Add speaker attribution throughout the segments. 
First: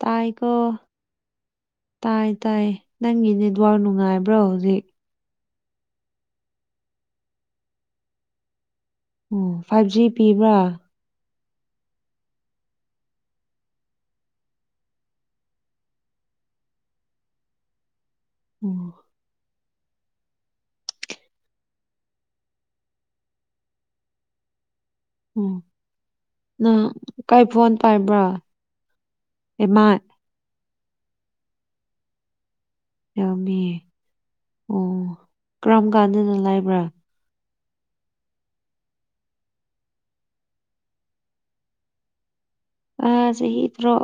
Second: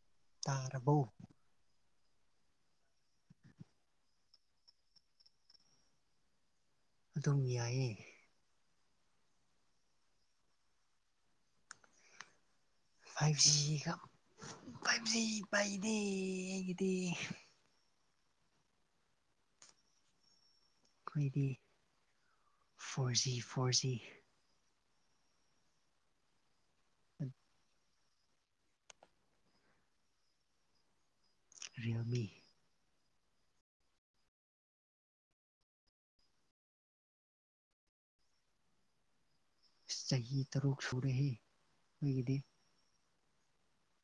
Speaker 1: ꯇꯥꯏꯀꯣ
Speaker 2: ꯇꯥꯔꯕꯧ
Speaker 1: ꯇꯥꯏ ꯇꯥꯏ ꯅꯪꯒꯤ ꯅꯦꯠꯋꯥꯔꯥꯛ ꯅꯨꯡꯉꯥꯏꯕ꯭ꯔꯣ ꯍꯧꯖꯤꯛ
Speaker 2: ꯑꯗꯨꯝ ꯌꯥꯏꯌꯦ
Speaker 1: ꯑꯣ ꯐꯥꯏꯚ ꯖꯤ ꯄꯤꯕ꯭ꯔꯥ
Speaker 2: ꯐꯥꯏꯚꯖꯤꯒ ꯐꯥꯏꯚꯖꯤ ꯄꯥꯏꯗꯤ ꯑꯩꯒꯤꯗꯤ
Speaker 1: ꯎꯝ
Speaker 2: ꯑꯩꯈꯣꯏꯗꯤ ꯐꯣꯔ ꯖꯤ ꯐꯣꯔ ꯖꯤ
Speaker 1: ꯎꯝ ꯅꯪ ꯀꯥꯏ ꯐꯣꯟ ꯄꯥꯏꯕ꯭ꯔꯣ ꯏꯃꯥꯏ
Speaker 2: ꯔꯔꯤꯌꯃꯤ
Speaker 1: ꯌꯥꯃꯤ ꯑꯣ ꯀꯔꯝ ꯀꯥꯟꯗꯅ ꯂꯥꯏꯕ꯭ꯔꯥ
Speaker 2: ꯑꯁ ꯆꯍꯤ ꯇꯔꯨꯛ ꯁꯨꯔꯦꯍꯦ ꯑꯩꯈꯣꯏꯒꯤꯗꯤ
Speaker 1: ꯑ ꯆꯍꯤ ꯊ꯭ꯔꯣ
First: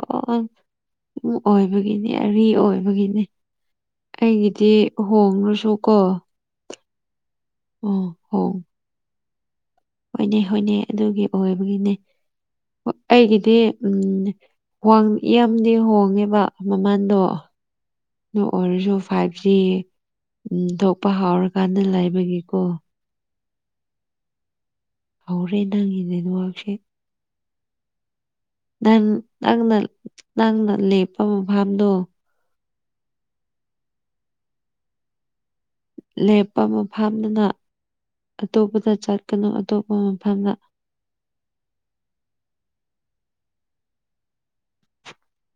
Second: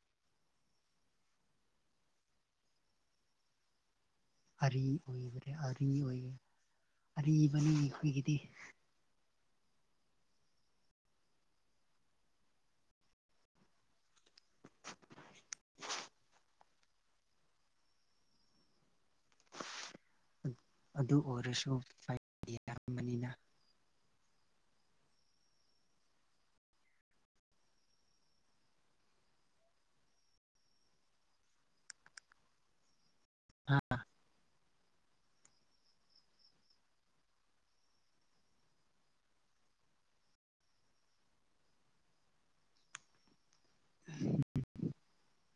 Speaker 1: ꯑꯣꯏꯕꯒꯤꯅꯤ ꯑꯔꯤ ꯑꯣꯏꯕꯒꯤꯅꯤ ꯑꯩꯒꯤꯗꯤ
Speaker 2: ꯑꯔꯤ ꯑꯣꯏꯈ꯭ꯔꯦ
Speaker 1: ꯍꯣꯡꯂꯁꯨ
Speaker 2: ꯑꯔꯤ
Speaker 1: ꯀꯣ
Speaker 2: ꯑꯣꯏ ꯑꯔꯤꯕꯅꯤ
Speaker 1: ꯎꯝ
Speaker 2: ꯑꯩꯈꯣꯏꯒꯤꯗꯤ
Speaker 1: ꯍꯣꯡ ꯍꯣꯏꯅꯦ ꯍꯣꯏꯅꯦ ꯑꯗꯨꯒꯤ ꯑꯣꯏꯕꯒꯤꯅꯦ ꯑꯩꯒꯤꯗꯤ ꯎꯝ ꯌꯥꯝꯗꯤ ꯍꯣꯡꯉꯦꯕ ꯃꯃꯜꯗꯣ ꯅ ꯑꯣꯏꯔꯁꯨ ꯐꯥꯏꯕ ꯁꯤ ꯎ ꯊꯣꯛꯄ
Speaker 2: ꯑꯗꯨ ꯑꯣꯏꯔꯁꯨ
Speaker 1: ꯍꯥꯎꯔꯀꯥꯟꯗ ꯂꯥꯏꯕꯒꯤꯀꯣ
Speaker 2: ꯌꯥꯔꯝꯕꯅꯤꯅ
Speaker 1: ꯍꯧꯔꯦ ꯅꯪꯒꯤ ꯅꯦꯠꯋꯥꯛꯁꯦ ꯅꯪ ꯅꯪꯅ ꯅꯪꯅ ꯂꯦꯞꯄ ꯃꯐꯝꯐꯝꯗꯣ
Speaker 2: ꯍꯥ
Speaker 1: ꯂꯦꯞꯄ ꯃꯐꯝꯗꯨꯅ ꯑꯇꯣꯞꯄꯗ ꯆꯠꯀꯅꯨ ꯑꯇꯣꯞꯄ ꯃꯐꯝꯅ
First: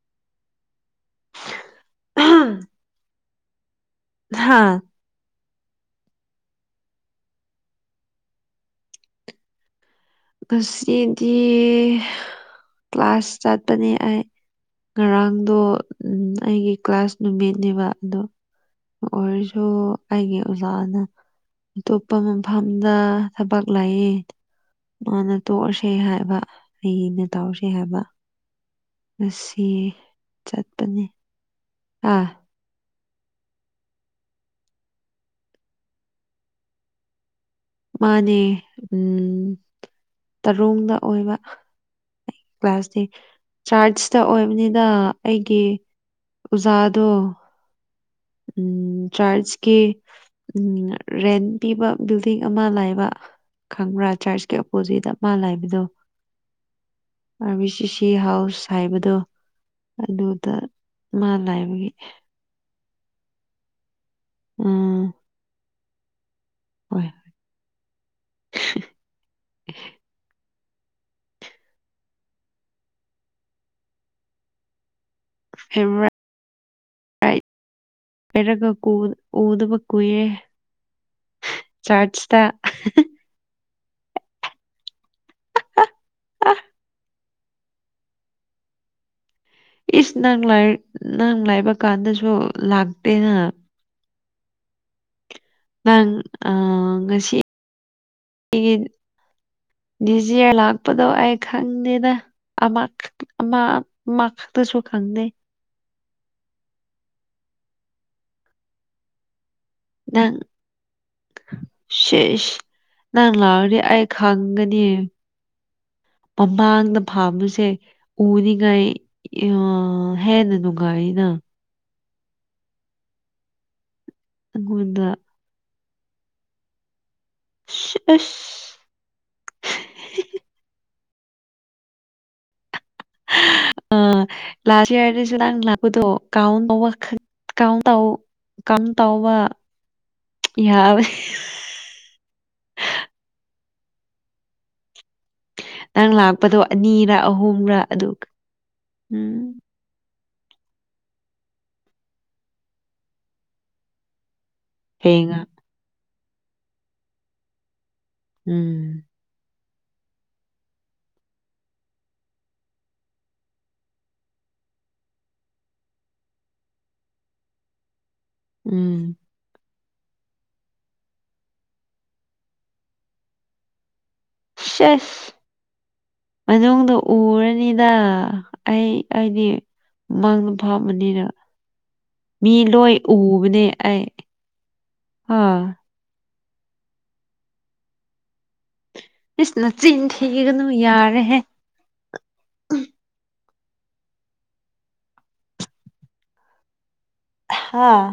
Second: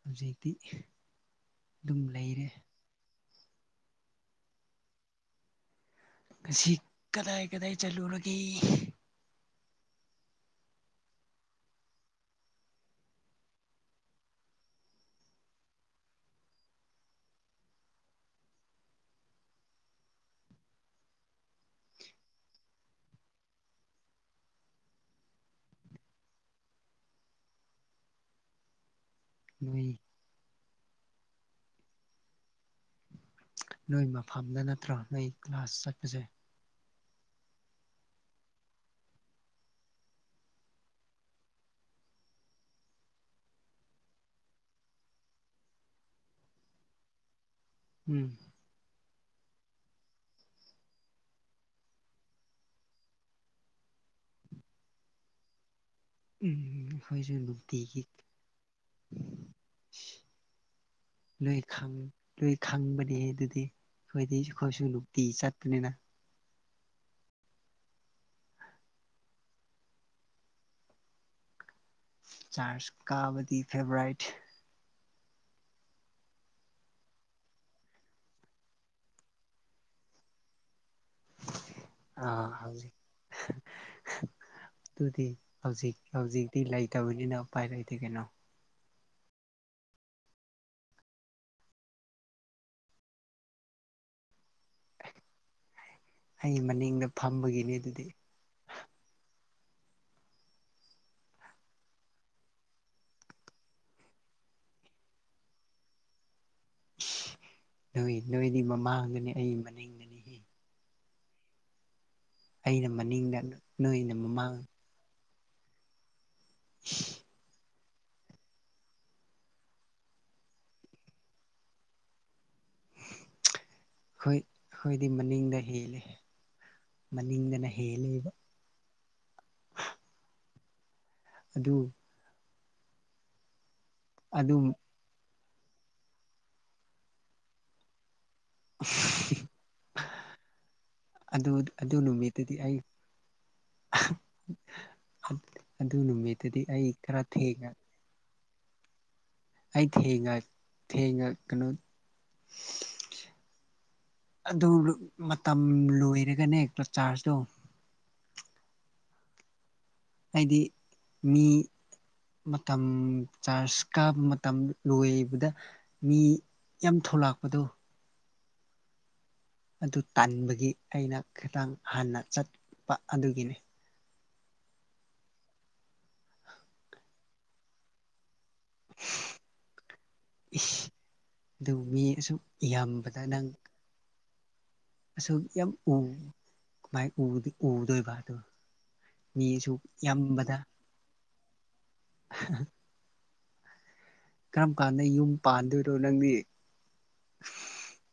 Speaker 2: ꯍꯧꯖꯤꯛꯇꯤ ꯑꯗꯨꯝ ꯂꯩꯔꯦ
Speaker 1: ꯍꯥꯥ
Speaker 2: ꯉꯁꯤ ꯀꯗꯥꯏ ꯀꯗꯥꯏ ꯆꯠꯂꯨꯔꯒꯦ
Speaker 1: ꯉꯁꯤꯗꯤ ꯀ꯭ꯂꯥꯁ ꯆꯠꯄꯅꯦ ꯑꯩ ꯉꯔꯥꯡꯗꯣ ꯑꯩꯒꯤ ꯀ꯭ꯂꯥꯁ ꯅꯨꯃꯤꯠꯅꯦꯕ ꯑꯗꯣ ꯑꯣꯏꯔꯁꯨ ꯑꯩꯒꯤ ꯑꯣꯖꯥꯅ ꯑꯇꯣꯞꯄ ꯃꯐꯝꯗ ꯊꯕꯛ ꯂꯥꯛꯏ ꯃꯥꯅ ꯇꯣꯛꯑꯁꯦ ꯍꯥꯏꯕ ꯍꯌꯦꯡꯅ ꯇꯧꯔꯁꯦ ꯍꯥꯏꯕ ꯉꯁꯤ
Speaker 2: ꯅꯣꯏ
Speaker 1: ꯆꯠꯄꯅꯦ ꯑꯥ
Speaker 2: ꯅꯣꯏ ꯃꯐꯝꯗ ꯅꯠꯇ꯭ꯔꯥ ꯅꯣꯏ ꯀ꯭ꯂꯒꯥꯁ ꯆꯠꯄꯁꯦ
Speaker 1: ꯃꯥꯅꯦ ꯎꯝ ꯇꯔꯨꯡꯗ ꯑꯣꯏꯕ ꯑꯩ ꯀ꯭ꯂꯥꯁꯇ ꯆꯥꯔꯆꯇ ꯑꯣꯏꯕꯅꯤꯅ ꯑꯩꯒꯤ ꯎꯖꯥꯗꯣ
Speaker 2: ꯎꯝ
Speaker 1: ꯎꯝ ꯆꯔꯆꯀꯤ ꯎꯝ ꯔꯦꯟ ꯄꯤꯕ ꯕꯤꯜꯗꯤꯡ ꯑꯃ ꯂꯩꯕ ꯈꯪꯕ꯭ꯔꯥ ꯆꯔꯆꯀꯤ ꯑꯣꯄꯣꯖꯤꯠ ꯑꯃꯥ ꯂꯩꯕꯗꯣ
Speaker 2: ꯎꯝ ꯑꯩꯈꯣꯏꯁꯨ
Speaker 1: ꯑꯥꯔꯕꯤ ꯁꯤ
Speaker 2: ꯅꯨꯡꯇꯤꯒꯤ
Speaker 1: ꯁꯤ ꯍꯥꯎꯁ ꯍꯥꯏꯕꯗꯣ ꯑꯗꯨꯗ ꯃꯥ
Speaker 2: ꯂꯣꯏ
Speaker 1: ꯂꯅꯥꯏꯕꯒꯤ
Speaker 2: ꯈꯪ ꯂꯣꯏ ꯈꯪꯕꯅꯤ ꯑꯗꯨꯗꯤ ꯑꯩꯈꯣꯏꯗꯤ ꯑꯩꯈꯣꯏꯁꯨ ꯅꯨꯡꯇꯤ ꯆꯠꯄꯅꯤꯅ
Speaker 1: ꯍ ꯍ
Speaker 2: ꯆꯥꯔꯖ ꯀꯥꯕꯗꯤ ꯐꯦꯚꯣꯔꯥꯏꯠ
Speaker 1: ꯐꯦꯕ ꯐꯔ ꯀ ꯀ ꯎꯗ ꯄ ꯀꯨꯌꯦ
Speaker 2: ꯑꯥ ꯍꯧꯖꯤ ꯇꯨꯗꯤ ꯍꯧꯖꯤꯛ ꯍꯧꯖꯤꯛꯇꯤ ꯂꯩꯇꯕꯅꯤꯅ ꯎꯄꯥꯏ ꯂꯩꯇꯦ ꯀꯩꯅꯣ
Speaker 1: ꯏꯁ ꯅꯪ ꯅꯪ ꯂꯩꯕ ꯀꯥꯟꯗꯁꯨ ꯂꯥꯛꯇꯦꯅ ꯅꯪ ꯑ
Speaker 2: ꯑꯩ ꯃꯅꯤꯡꯗ
Speaker 1: ꯉꯁꯤ
Speaker 2: ꯐꯝꯕꯒꯤꯅꯤ ꯑꯗꯨꯗꯤ
Speaker 1: ꯑꯩꯒꯤ [unintelligible] ꯗꯤꯖꯤꯌꯥ ꯂꯥꯛꯄꯗꯣ ꯑꯩ ꯈꯪꯗꯦꯗ ꯃ ꯈꯛꯇꯁꯨ ꯈꯪꯗꯦ
Speaker 2: ꯅꯣꯏ ꯅꯣꯏꯗꯤ ꯃꯃꯥꯡꯗꯅꯦ ꯑꯩꯒꯤ ꯃꯅꯤꯡꯗꯅꯤ
Speaker 1: ꯪ ꯁꯦꯁ
Speaker 2: ꯑꯩꯅ
Speaker 1: ꯅꯪ
Speaker 2: ꯃꯅꯤꯡꯗ
Speaker 1: ꯂꯥꯛꯑꯣꯗꯤ ꯑꯩ
Speaker 2: ꯅꯣꯏꯅ ꯃꯃꯥꯡ
Speaker 1: ꯈꯪꯒꯅꯤ ꯃꯃꯥꯡꯗ ꯐꯥꯝꯕꯁꯦ ꯎꯅꯤꯡꯉꯥꯏ ꯍꯦꯟꯅ ꯅꯨꯡꯉꯥꯏꯔꯤꯅ
Speaker 2: ꯑꯩꯈꯣꯏ
Speaker 1: ꯑꯩꯉꯣꯟꯗ
Speaker 2: ꯑꯩꯈꯣꯏꯗꯤ ꯃꯅꯤꯡꯗ ꯍꯦꯜꯜꯂꯤꯦ ꯃꯅꯤꯡꯗꯅ
Speaker 1: ꯑꯁ
Speaker 2: ꯍꯦꯜꯜꯂꯤꯦꯕ ꯑꯗꯨ
Speaker 1: ꯑ
Speaker 2: ꯑꯗꯨꯝ
Speaker 1: ꯂꯥꯁ ꯏꯌꯥꯔꯗꯁꯨ ꯅꯪ ꯂꯥꯛꯗꯣ ꯀꯥꯎꯟ ꯀꯥꯎꯟ ꯇ ꯌꯥꯕꯅꯤ
Speaker 2: ꯑꯗꯨ ꯑꯗꯨ ꯅꯨꯃꯤꯠꯇꯨꯗꯤ ꯑꯩ [inaudible]
Speaker 1: ꯅꯪ ꯂꯥꯛꯄꯗꯣ
Speaker 2: ꯅꯨꯃꯤꯠꯇꯨꯗꯤ ꯑꯩ
Speaker 1: ꯑꯅꯤꯔ
Speaker 2: ꯈꯔ ꯊꯦꯡꯅ
Speaker 1: ꯑꯍꯨꯝꯔ ꯑꯗꯨꯒ ꯎꯝ
Speaker 2: ꯑꯩ ꯊꯦꯡꯉ ꯊꯦꯡꯉ ꯀꯩꯅꯣ ꯑꯗꯨ
Speaker 1: ꯊꯦꯡꯉ
Speaker 2: ꯃꯇꯝ ꯂꯣꯏꯔꯒꯅꯦ ꯆꯥꯔꯖꯇꯣ
Speaker 1: ꯎꯝ
Speaker 2: ꯍꯥꯏꯗꯤ ꯃꯤ ꯃꯇꯝ ꯆꯥꯔꯖ ꯀꯥꯕ ꯃꯇꯝ ꯂꯣꯏꯕꯗ ꯃꯤ ꯌꯥꯝ ꯊꯣꯂꯥꯛꯄꯗꯨꯣ
Speaker 1: ꯎꯝ
Speaker 2: ꯑꯗꯨ ꯇꯥꯟꯕꯒꯤ ꯑꯩꯅ ꯈꯤꯇꯪ ꯍꯥꯟꯅ ꯆꯠꯄ ꯑꯗꯨꯒꯤꯅꯤ
Speaker 1: ꯁꯁ ꯃꯅꯨꯡꯗ ꯎꯔꯅꯤꯗ ꯑꯩ ꯑꯩꯗꯤ ꯃꯥꯡꯗ
Speaker 2: ꯏꯁ
Speaker 1: ꯐꯥꯝꯕꯅꯤꯅ
Speaker 2: ꯑꯗꯨ ꯑꯁꯨꯛ
Speaker 1: ꯃꯤ ꯂꯣꯏ
Speaker 2: ꯌꯥꯝꯕꯗ ꯅꯪ
Speaker 1: ꯎꯕꯅꯦ ꯑꯩ
Speaker 2: ꯑꯁꯨꯛ ꯌꯥꯝ
Speaker 1: ꯑꯥ
Speaker 2: ꯎꯥꯏ ꯎꯗꯣꯏꯕ ꯑꯗꯨ
Speaker 1: ꯏꯁꯁ ꯅꯆꯤꯟ ꯊꯤꯒꯅꯨ ꯌꯥꯔꯦꯍꯦ
Speaker 2: [inaudible] ꯀꯔꯝ ꯀꯥꯟꯗ ꯌꯨꯝ ꯄꯥꯟꯗꯣꯏꯔꯣ ꯅꯪꯗꯤ
Speaker 1: ꯍꯥꯥ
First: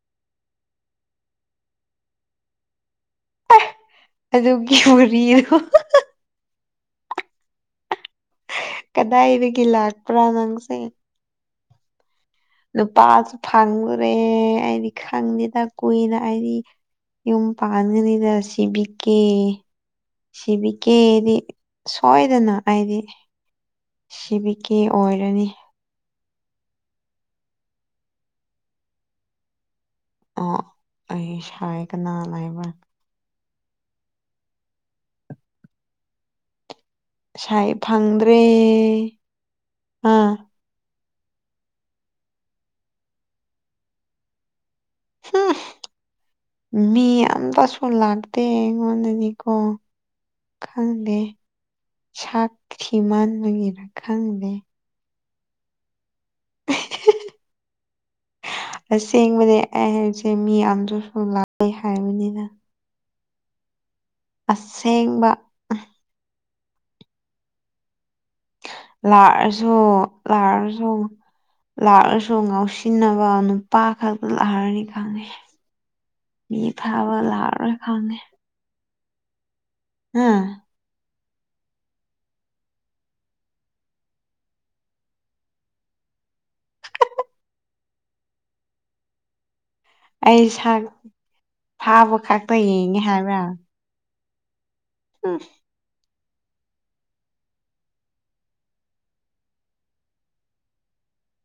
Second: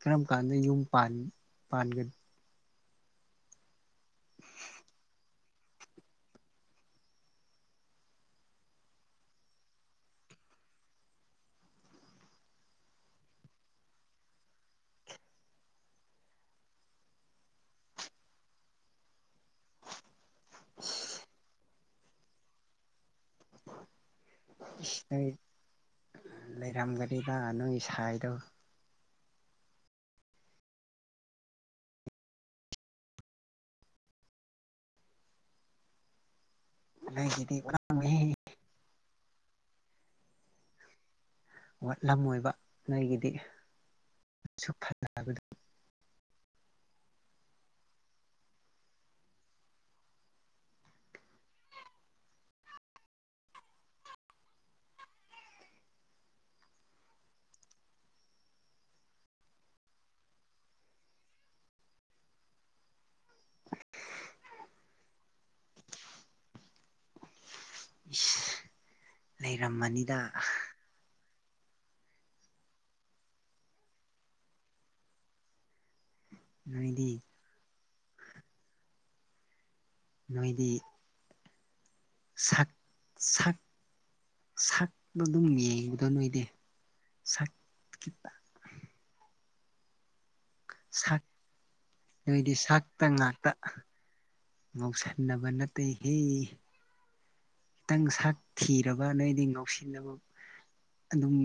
Speaker 2: ꯀꯔꯝ ꯀꯥꯟꯗ ꯌꯨꯝ ꯄꯥꯟꯒ
Speaker 1: ꯑꯗꯨꯒꯤ ꯍꯔꯤꯗꯣ ꯀꯗꯥꯏꯗꯒꯤ ꯂꯥꯛꯄ꯭ꯔꯥ ꯅꯪꯁꯦ ꯅꯨꯄꯥꯁꯨ ꯐꯪꯂꯨꯔꯦ ꯑꯩꯗꯤ ꯈꯪꯗꯦꯗ ꯀꯨꯏꯅ ꯑꯩꯗꯤ ꯌꯨꯝ ꯄꯥꯟꯒꯅꯤꯗ ꯁꯤꯕꯤꯛꯀꯦ ꯁꯤꯕꯤꯀꯦꯗꯤ ꯁꯣꯏꯗꯅ ꯑꯩꯗꯤ ꯁꯤꯕꯤ ꯀꯦ
Speaker 2: ꯅꯪ
Speaker 1: ꯑꯣꯏꯔꯅꯤ
Speaker 2: ꯂꯩꯔꯝꯒꯅꯤꯗ ꯅꯪꯒꯤ ꯁꯥꯏꯗꯣ
Speaker 1: ꯑꯣ ꯑꯩꯁ ꯍꯥꯏ ꯀꯅꯥ ꯂꯕ
Speaker 2: ꯅꯣꯏꯒꯤꯗꯤ
Speaker 1: ꯁꯥꯏ
Speaker 2: ꯋꯥꯠꯂꯝꯃꯦꯍꯦ
Speaker 1: ꯐꯪꯗ꯭ꯔꯦ ꯑꯥ
Speaker 2: ꯋꯥꯠꯂꯝ ꯑꯣꯏꯕ ꯅꯣꯏꯒꯤꯗꯤꯁꯨ ꯐꯖꯕꯗ
Speaker 1: ꯍꯨꯝ ꯃꯤ ꯑꯇꯁꯨ ꯂꯥꯛꯇꯦ ꯑꯩꯉꯣꯟꯗꯗꯤꯀꯣ ꯈꯪꯗꯦ ꯁꯥꯛꯁꯤ ꯃꯟꯕꯒꯤꯦꯅ ꯈꯪꯗꯦ
Speaker 2: [unintelligible]
Speaker 1: ꯑꯁꯦꯡꯕꯗꯤ ꯑꯩ ꯍꯥꯏꯁꯦ ꯃꯤ ꯌꯥꯝꯗꯁꯨ ꯂꯥꯛꯑꯣꯏ ꯍꯥꯏꯕꯅꯤꯅ
Speaker 2: [unintelligible]
Speaker 1: ꯑꯁꯦꯡꯕ
Speaker 2: [unintelligible]
Speaker 1: ꯂꯥꯛꯑꯁꯨ
Speaker 2: ꯂꯩꯔꯝꯃꯅꯤꯗ
Speaker 1: ꯂꯥꯛꯑꯁꯨ ꯂꯥꯛꯑꯁꯨ ꯉꯥꯎꯁꯤꯟꯅꯕ ꯅꯨꯄꯥ ꯈꯛꯇ ꯂꯥꯛꯔꯅꯤ ꯈꯪꯉꯦ ꯃꯤ
Speaker 2: ꯅꯣꯏꯗꯤ
Speaker 1: ꯊꯥꯕ ꯂꯥꯔ ꯑꯣꯏ ꯈꯥꯉꯦ ꯎꯝ
Speaker 2: ꯅꯣꯏꯗꯤ ꯁꯛ ꯁꯛꯄ ꯑꯗꯨꯝ ꯌꯦꯡꯕꯗꯣ ꯅꯣꯏꯗꯤꯦ ꯁꯛ
Speaker 1: ꯑꯩ ꯁꯥꯛ
Speaker 2: ꯁꯛ
Speaker 1: ꯐꯥꯕ
Speaker 2: ꯅꯣꯏꯗꯤ
Speaker 1: ꯈꯛꯇ ꯌꯦꯡꯉꯦ
Speaker 2: ꯁꯛꯇ
Speaker 1: ꯍꯥꯏꯕ꯭ꯔꯥ
Speaker 2: ꯉꯥꯛꯇ
Speaker 1: ꯎꯝ
Speaker 2: ꯃꯧꯁꯟꯅꯕ ꯅꯠꯇꯦꯍꯦ ꯈꯤꯇꯪ ꯁꯛ ꯊꯤꯔꯕ ꯅꯣꯏꯗꯤ ꯉꯧꯁꯤꯟꯅꯕ ꯑꯗꯨꯝ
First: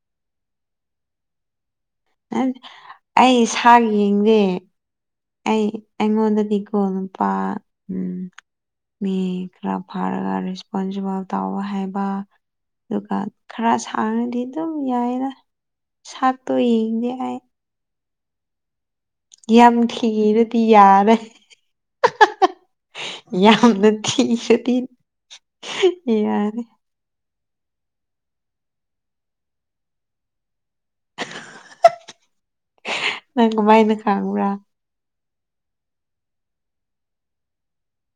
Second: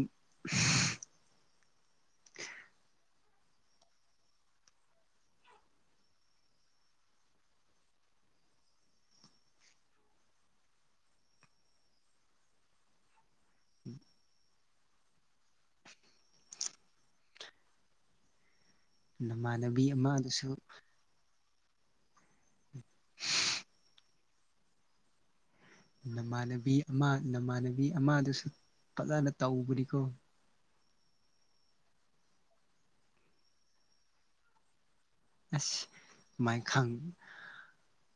Speaker 1: ꯑꯩ ꯏꯁꯥꯒꯤ ꯌꯦꯡꯁꯦ ꯑꯩ ꯑꯉꯗ ꯊꯤꯀꯣꯅ ꯄꯥ ꯎꯝ ꯃꯤ ꯈꯔ ꯐꯥꯔꯒ ꯔꯦꯁꯄꯣꯟꯁꯤꯕꯜ ꯇꯥꯎ ꯍꯥꯏꯕ ꯑꯗꯨꯒ ꯈꯔ ꯁꯥꯡꯔꯗꯤ ꯑꯗꯨꯝ ꯌꯥꯏꯅ ꯁꯥꯛꯇꯣ ꯌꯦꯡꯗꯦ ꯑꯩ ꯌꯥꯝ
Speaker 2: ꯅꯃꯥꯟꯅꯕꯤ ꯑꯃꯗꯨꯁꯨ
Speaker 1: ꯊꯤꯔꯗꯤ ꯌꯥꯔꯦ ꯌꯥꯝ ꯅ ꯊ ꯁꯇ
Speaker 2: ꯅꯃꯥꯟꯅꯕꯤ ꯑꯃ ꯅꯃꯥꯟꯅꯕꯤ ꯑꯃꯗꯨꯁꯨ ꯐꯖꯅ ꯇꯧꯕꯅꯤꯀꯣ
Speaker 1: ꯅꯪ ꯀꯃꯥꯏꯅ ꯈꯥꯡꯉꯕ꯭ꯔꯥ
Speaker 2: ꯑꯁ ꯃꯥꯏ ꯈꯪ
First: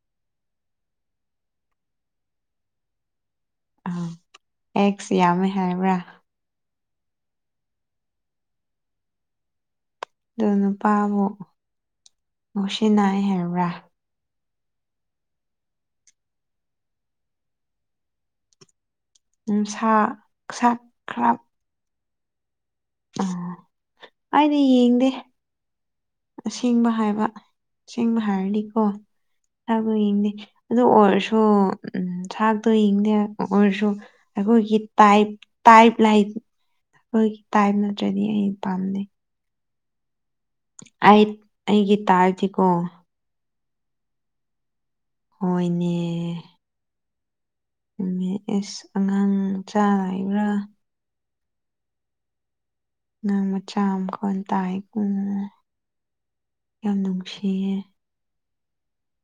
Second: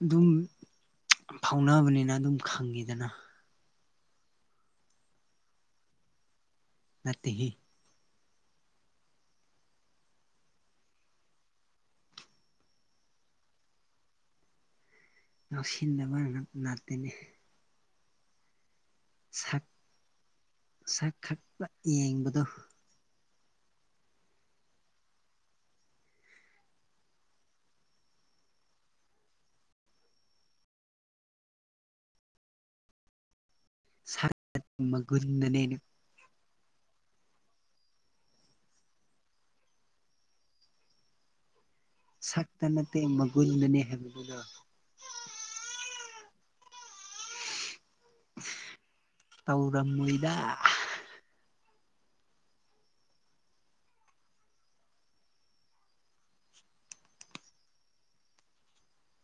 Speaker 2: ꯑꯗꯨꯝ ꯐꯥꯎꯅꯕꯅꯤꯅ ꯑꯗꯨꯝ ꯈꯪꯉꯤꯗꯅ
Speaker 1: ꯑꯥ ꯑꯦꯛꯁ ꯌꯥꯝꯃꯦ ꯍꯥꯏꯕ꯭ꯔꯥ
Speaker 2: ꯅꯠꯇꯒꯤ
Speaker 1: ꯑꯣ ꯅꯨꯄꯥꯕꯨ ꯃꯨꯁꯤ ꯅꯥꯏ ꯍꯥꯏꯕ꯭ꯔꯥ
Speaker 2: ꯉꯥꯎꯁꯤꯟꯅꯕ ꯉ ꯉꯥꯛꯇꯅꯤ ꯁꯛ
Speaker 1: ꯅꯨꯡꯁꯥ ꯁꯥ
Speaker 2: ꯁꯛ
Speaker 1: ꯈꯔ
Speaker 2: ꯈꯛꯇ ꯌꯦꯡꯕꯗꯣ
Speaker 1: ꯑꯩꯗꯤ ꯌꯦꯡꯗꯦ ꯑꯁꯦꯡꯕ ꯍꯥꯏꯕ ꯑꯁꯦꯡꯕ ꯍꯥꯏꯔꯗꯤꯀꯣ ꯊꯥꯛꯇꯣ ꯌꯦꯡꯗꯦ ꯑꯗꯨ ꯑꯣꯏꯔꯁꯨ ꯊꯥꯛꯇꯣ ꯌꯦꯡꯗꯦ ꯑꯣꯏꯔꯁꯨ
Speaker 2: ꯁꯛ
Speaker 1: ꯑꯩꯈꯣꯏꯒꯤ ꯇꯥꯏ
Speaker 2: ꯃꯒꯨꯟꯗꯅꯦ
Speaker 1: ꯇꯥꯏꯞ ꯂꯥꯏ ꯑꯩꯈꯣꯏꯒꯤ ꯇꯥꯏꯝ ꯅꯠꯇ꯭ꯔꯗꯤ ꯑꯩ ꯄꯥꯝꯅꯩ ꯍꯥꯏ ꯑꯩꯒꯤ ꯇꯥꯏꯞꯇꯤꯀꯣ
Speaker 2: ꯁꯛꯇ ꯅꯠꯇꯦ ꯃꯒꯨꯟꯗꯅꯤ ꯍꯥꯏꯕꯗꯨꯗ
Speaker 1: ꯍꯣꯏꯅꯦ ꯑꯦꯁ ꯑꯉꯥꯡ ꯃꯆꯥ
Speaker 2: ꯇꯧꯔꯝꯃꯣꯏꯗ
Speaker 1: ꯂꯩꯕ꯭ꯔꯥ ꯑꯉꯥꯡ ꯃꯆꯥ ꯑꯃ ꯃꯈꯣꯟ ꯇꯥꯏꯀ ꯌꯥꯝ ꯅꯨꯡꯁꯤꯌꯦ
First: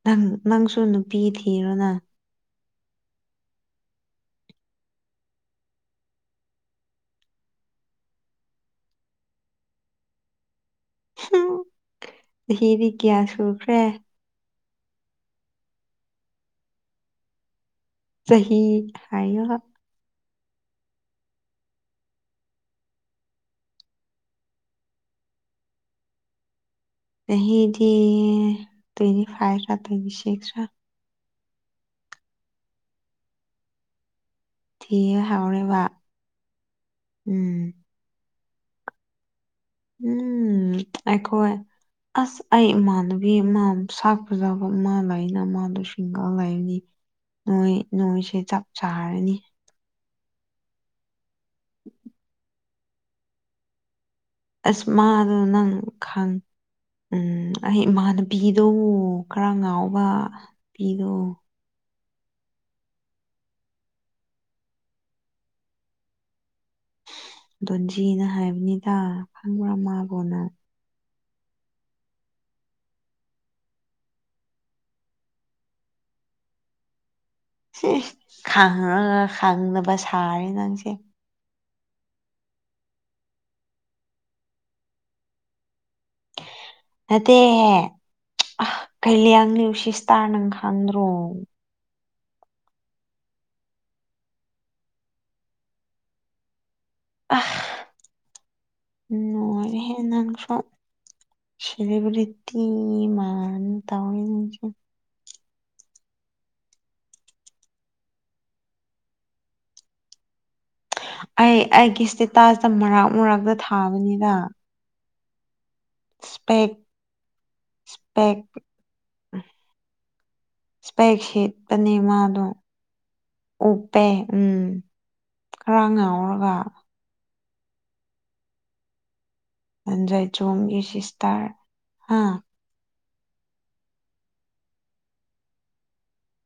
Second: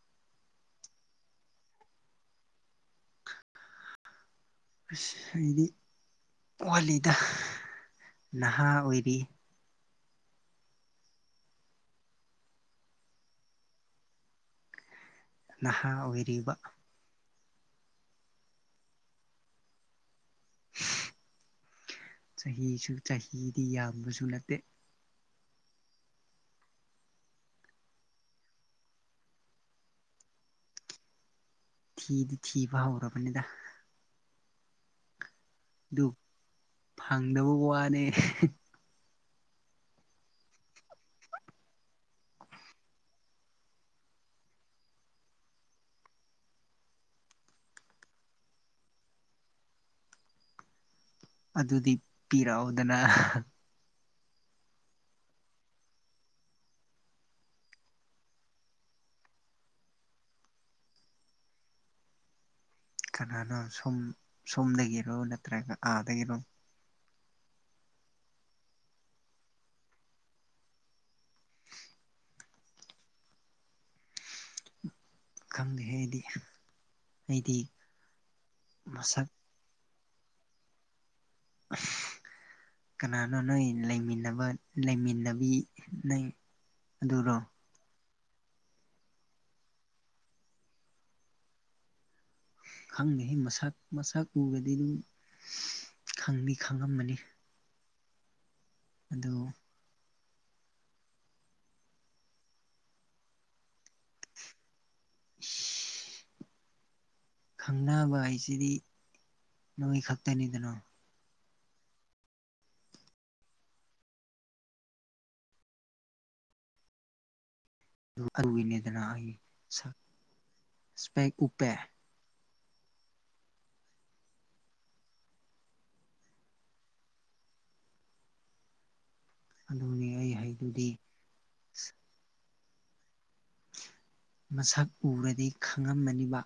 Speaker 1: ꯅꯪ ꯅꯪꯁꯨ ꯅꯨꯄꯤ ꯊꯤꯔꯣꯅ
Speaker 2: ꯑꯁ ꯍꯥꯏꯗꯤ ꯄꯨꯋꯥꯋꯥꯂꯤꯗ ꯅꯍꯥ ꯑꯣꯏꯔꯤ
Speaker 1: ꯆꯍꯤ ꯀ꯭ꯌꯥ ꯁꯨꯈ꯭ꯔꯦ
Speaker 2: ꯅꯍꯥ ꯑꯣꯏꯔꯤꯕ
Speaker 1: ꯆꯍꯤꯍꯤ ꯍꯥꯏ
Speaker 2: ꯆꯍꯤꯁꯨ ꯆꯍꯤꯗꯤ ꯌꯥꯝꯕꯁꯨ ꯅꯠꯇꯦ
Speaker 1: ꯌꯥꯗꯤ ꯇ꯭ꯋꯦꯟꯇꯤ ꯐꯥꯏꯚ ꯔ ꯇ꯭ꯋꯦꯟꯇꯤ ꯁꯤꯁ ꯔ
Speaker 2: ꯊꯤꯗꯤ ꯊꯤꯕ ꯍꯧꯔꯕꯅꯤꯗ
Speaker 1: ꯊꯤꯕ ꯍꯧꯔꯦ
Speaker 2: ꯑꯗꯨ ꯐꯪꯗꯕ ꯋꯥꯅꯦ
Speaker 1: ꯎꯝ ꯑꯩꯈꯣꯏ ꯑꯁ ꯑꯩ ꯏꯃꯥꯟꯅꯕꯤ ꯑꯗꯒꯤ ꯃꯥ ꯁꯥꯛꯄꯖꯥꯕ ꯃꯥ ꯂꯩꯅ ꯃꯥꯗꯣ ꯁꯤꯡꯒ ꯂꯩꯕꯅꯤ ꯅꯣꯏ ꯅꯣꯏꯁꯦ ꯆꯞ ꯆꯥꯔꯅꯤ
Speaker 2: ꯑꯗꯨꯗꯤ ꯄꯤꯔꯛꯑꯣꯗꯅ
Speaker 1: ꯑꯁ ꯃꯥꯗꯣ ꯅꯪ ꯈꯪ ꯎꯝ ꯑꯩ ꯏꯃꯥꯅ ꯄꯤꯗꯣ ꯈꯔ ꯉꯥꯎꯕ ꯄꯤꯗꯣ
Speaker 2: ꯀꯅꯥꯅꯣ ꯁꯨꯝ ꯁꯣꯝꯗꯒꯤꯔꯣ ꯅꯠꯇ꯭ꯔꯒ ꯑꯥꯗꯒꯤꯔꯣ
Speaker 1: ꯗꯣꯟꯖꯤꯅ ꯍꯥꯏꯕꯅꯤꯗ ꯈꯪꯕ꯭ꯔꯥ ꯃꯥꯕꯣꯅ
Speaker 2: ꯈꯪꯗꯦꯍꯦ ꯑꯩꯗꯤ ꯑꯩꯗꯤ
Speaker 1: ꯁꯤꯁ ꯈꯥꯡꯉꯒ
Speaker 2: ꯃꯁꯛ
Speaker 1: ꯈꯪꯅꯕ ꯁꯥꯔꯦ ꯅꯪꯁꯦ
Speaker 2: ꯑꯁ ꯀꯅꯥꯅꯣ ꯅꯣꯏ ꯂꯩꯃꯤꯟꯅꯕ ꯂꯩꯃꯤꯟꯅꯕꯤ ꯅꯪ ꯑꯗꯨꯔꯣ
Speaker 1: ꯅꯠꯇꯦ ꯑ ꯀꯩ ꯂꯩ ꯌꯥꯡꯂꯤ ꯎꯁꯤꯁꯇꯥꯥꯔ ꯅꯪ ꯈꯪꯗ꯭ꯔꯣ
Speaker 2: ꯈꯪꯅꯤ ꯃꯁꯛ ꯃꯁꯛ ꯎꯔꯗꯤ ꯑꯗꯨꯝ ꯈꯪꯅꯤ ꯈꯪꯉꯝꯃꯅꯤ ꯑꯗꯨ
Speaker 1: ꯅꯣꯏꯔꯦꯍꯦ ꯅꯪꯁꯨ ꯁꯦꯂꯤꯕ꯭ꯔꯤ ꯇꯤ ꯃꯥꯟ ꯇꯧꯔꯦ [unintelligible]
Speaker 2: [inaudible] ꯈꯪꯅꯕ ꯍꯥꯏꯁꯤꯗꯤ ꯅꯣꯏ ꯈꯛꯇꯅꯤꯗꯅꯣ
Speaker 1: ꯑꯩ ꯑꯩꯒꯤ ꯏꯁꯇꯦꯇꯥꯁꯇ ꯃꯔꯥꯛ ꯃꯔꯛꯇ ꯊꯥꯕꯅꯤꯅ ꯁꯄꯦꯞ
Speaker 2: ꯑꯗꯨ
Speaker 1: ꯏꯁꯄꯦꯛ
Speaker 2: ꯑꯗꯨꯒꯤꯅꯤꯗꯅ ꯑꯩ ꯁꯛ
Speaker 1: ꯏꯁꯄꯦꯛ ꯁꯤꯦꯠꯇꯅꯤ ꯃꯥꯗꯣ ꯎꯞꯄꯦ ꯎꯝ ꯈꯔ ꯉꯥꯎꯔꯒ
Speaker 2: ꯑꯗꯨꯅꯤ
Speaker 1: ꯖꯥꯏ
Speaker 2: ꯑꯩ
Speaker 1: ꯆꯒꯤꯦ
Speaker 2: ꯍꯥꯏꯗꯨꯗꯤ
Speaker 1: ꯁꯤꯤꯁ ꯇꯔ ꯍꯥꯥ
Speaker 2: ꯃꯁꯛ ꯎꯔꯗꯤ ꯈꯪꯉꯝꯃꯅꯤꯕ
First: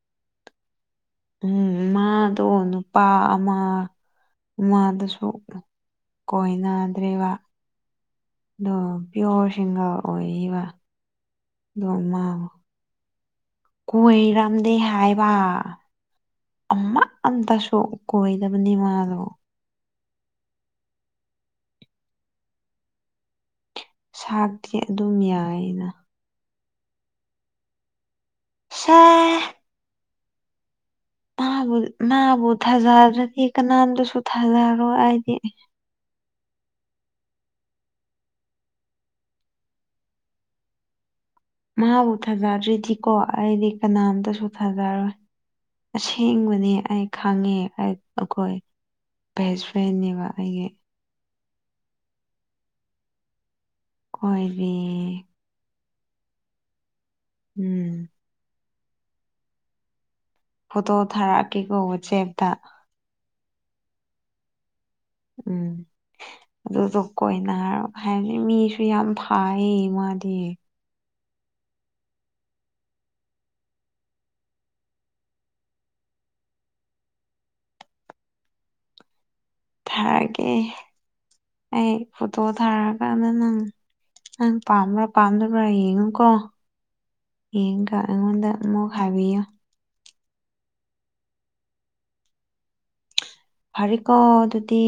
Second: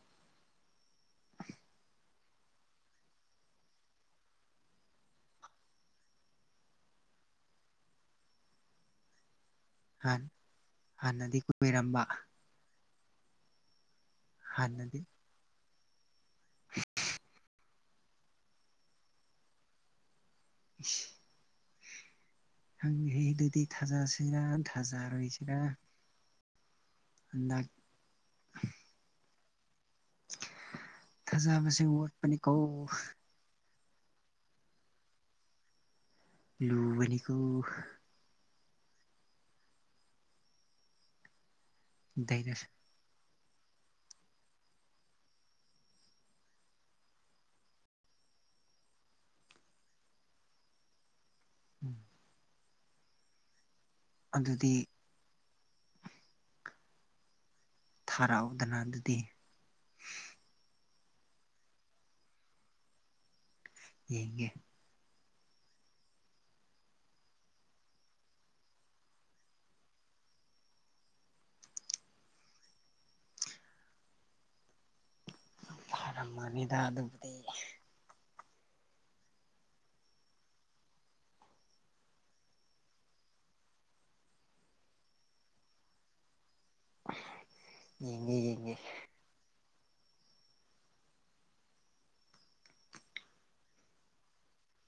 Speaker 1: ꯎꯝ ꯃꯥꯗꯣ ꯅꯨꯄꯥ ꯑꯃ ꯎꯃꯥꯗꯁꯨ ꯀꯣꯏꯅꯗ꯭ꯔꯦꯕ
Speaker 2: [inaudible]
Speaker 1: ꯑꯗꯣ ꯄꯤꯌꯣꯔ ꯁꯤꯡꯒꯔ
Speaker 2: ꯍꯥꯟ
Speaker 1: ꯑꯣꯏꯔꯤꯕ
Speaker 2: ꯍꯥꯟꯅꯗꯤ
Speaker 1: ꯑꯣ
Speaker 2: ꯀꯣꯏꯔꯝꯕ
Speaker 1: ꯃꯥꯥꯡꯉꯣ ꯀꯔꯝꯗꯦ
Speaker 2: ꯍꯥꯟꯅꯗꯤ
Speaker 1: ꯍꯥꯏ ꯋꯥ ꯑꯃ ꯑꯝꯇꯁꯨ ꯀꯣꯏꯗꯕꯅꯤ ꯃꯥꯗꯣ
Speaker 2: ꯑ [unintelligible] ꯍꯪꯗꯦꯍꯦ ꯑꯗꯨꯗꯤ ꯊꯥꯖꯥꯁꯤꯔ
Speaker 1: ꯁꯥꯛꯇꯤ ꯑꯗꯨꯝ
Speaker 2: ꯊꯥꯖꯔꯣꯏꯁꯤꯔꯥ
Speaker 1: ꯌꯥꯏꯅ
Speaker 2: [inaudible]
Speaker 1: ꯁꯥꯏ
Speaker 2: ꯊꯥꯖꯕꯁꯦ
Speaker 1: ꯃꯥꯕꯨ
Speaker 2: ꯋꯥꯠꯄꯅꯤꯀꯣ
Speaker 1: ꯊꯥꯖꯗ꯭ꯔꯗꯤ ꯀꯅꯥꯝꯗꯁꯨ ꯊꯥꯖꯔꯣꯏ ꯑꯥꯏꯗꯤ
Speaker 2: ꯂꯨꯕꯅꯤꯀꯣ
Speaker 1: ꯃꯥꯕꯨ
Speaker 2: ꯗꯥꯏꯔꯁ
Speaker 1: ꯊꯥꯖꯗ꯭ꯔꯤꯗꯤꯀꯣ ꯑꯩꯗꯤ ꯀꯅꯥꯝꯇꯁꯨ ꯊꯥꯖꯔꯣꯏ ꯑꯁꯦꯡꯕꯅꯤ ꯑꯩ ꯈꯪꯉꯦ ꯑꯩꯈꯣꯏ ꯕꯦꯁ ꯐ꯭ꯔꯦꯟꯅꯦꯕ ꯑꯩꯒꯤ
Speaker 2: ꯎꯝ [unintelligible]
Speaker 1: ꯍꯣꯏꯕꯦ
Speaker 2: ꯑꯗꯨꯗꯤ
Speaker 1: ꯎꯝ
Speaker 2: ꯍꯥꯔꯥꯎꯗꯅ ꯑꯗꯨꯗꯤ
Speaker 1: ꯐꯣꯇꯣ ꯊꯥꯔꯛꯀꯦꯀꯣ ꯋꯥꯆꯦꯞꯇ
Speaker 2: ꯌꯦꯡꯒꯦ
Speaker 1: ꯎꯝ ꯑꯗꯨꯗ ꯀꯣꯏꯅ ꯍꯥꯏꯔ ꯍꯥꯏꯕꯗꯤ ꯃꯤꯁꯨ ꯌꯥꯝ ꯐꯥꯏ ꯃꯥꯗꯤ
Speaker 2: ꯐꯔꯝꯃꯅꯤꯗ ꯑꯗꯨꯕꯨꯗꯤ
Speaker 1: ꯊꯥꯔꯒꯦ ꯑꯩ ꯐꯣꯇꯣ ꯊꯥꯔꯀꯥꯟꯗ ꯅꯪ ꯑꯪ ꯄꯥꯝꯕ꯭ꯔꯣ ꯄꯥꯝꯗꯕ꯭ꯔ ꯌꯦꯉꯣꯀꯣ ꯌꯦꯡꯀ
Speaker 2: ꯌꯦꯡꯒꯦ
Speaker 1: ꯑꯩꯉꯣꯟꯗ
Speaker 2: ꯌꯦꯡꯒꯦ
Speaker 1: ꯑꯃꯨꯛ ꯍꯥꯏꯕꯤꯌꯨ ꯐꯔꯤꯀꯣ ꯑꯗꯨꯗꯤ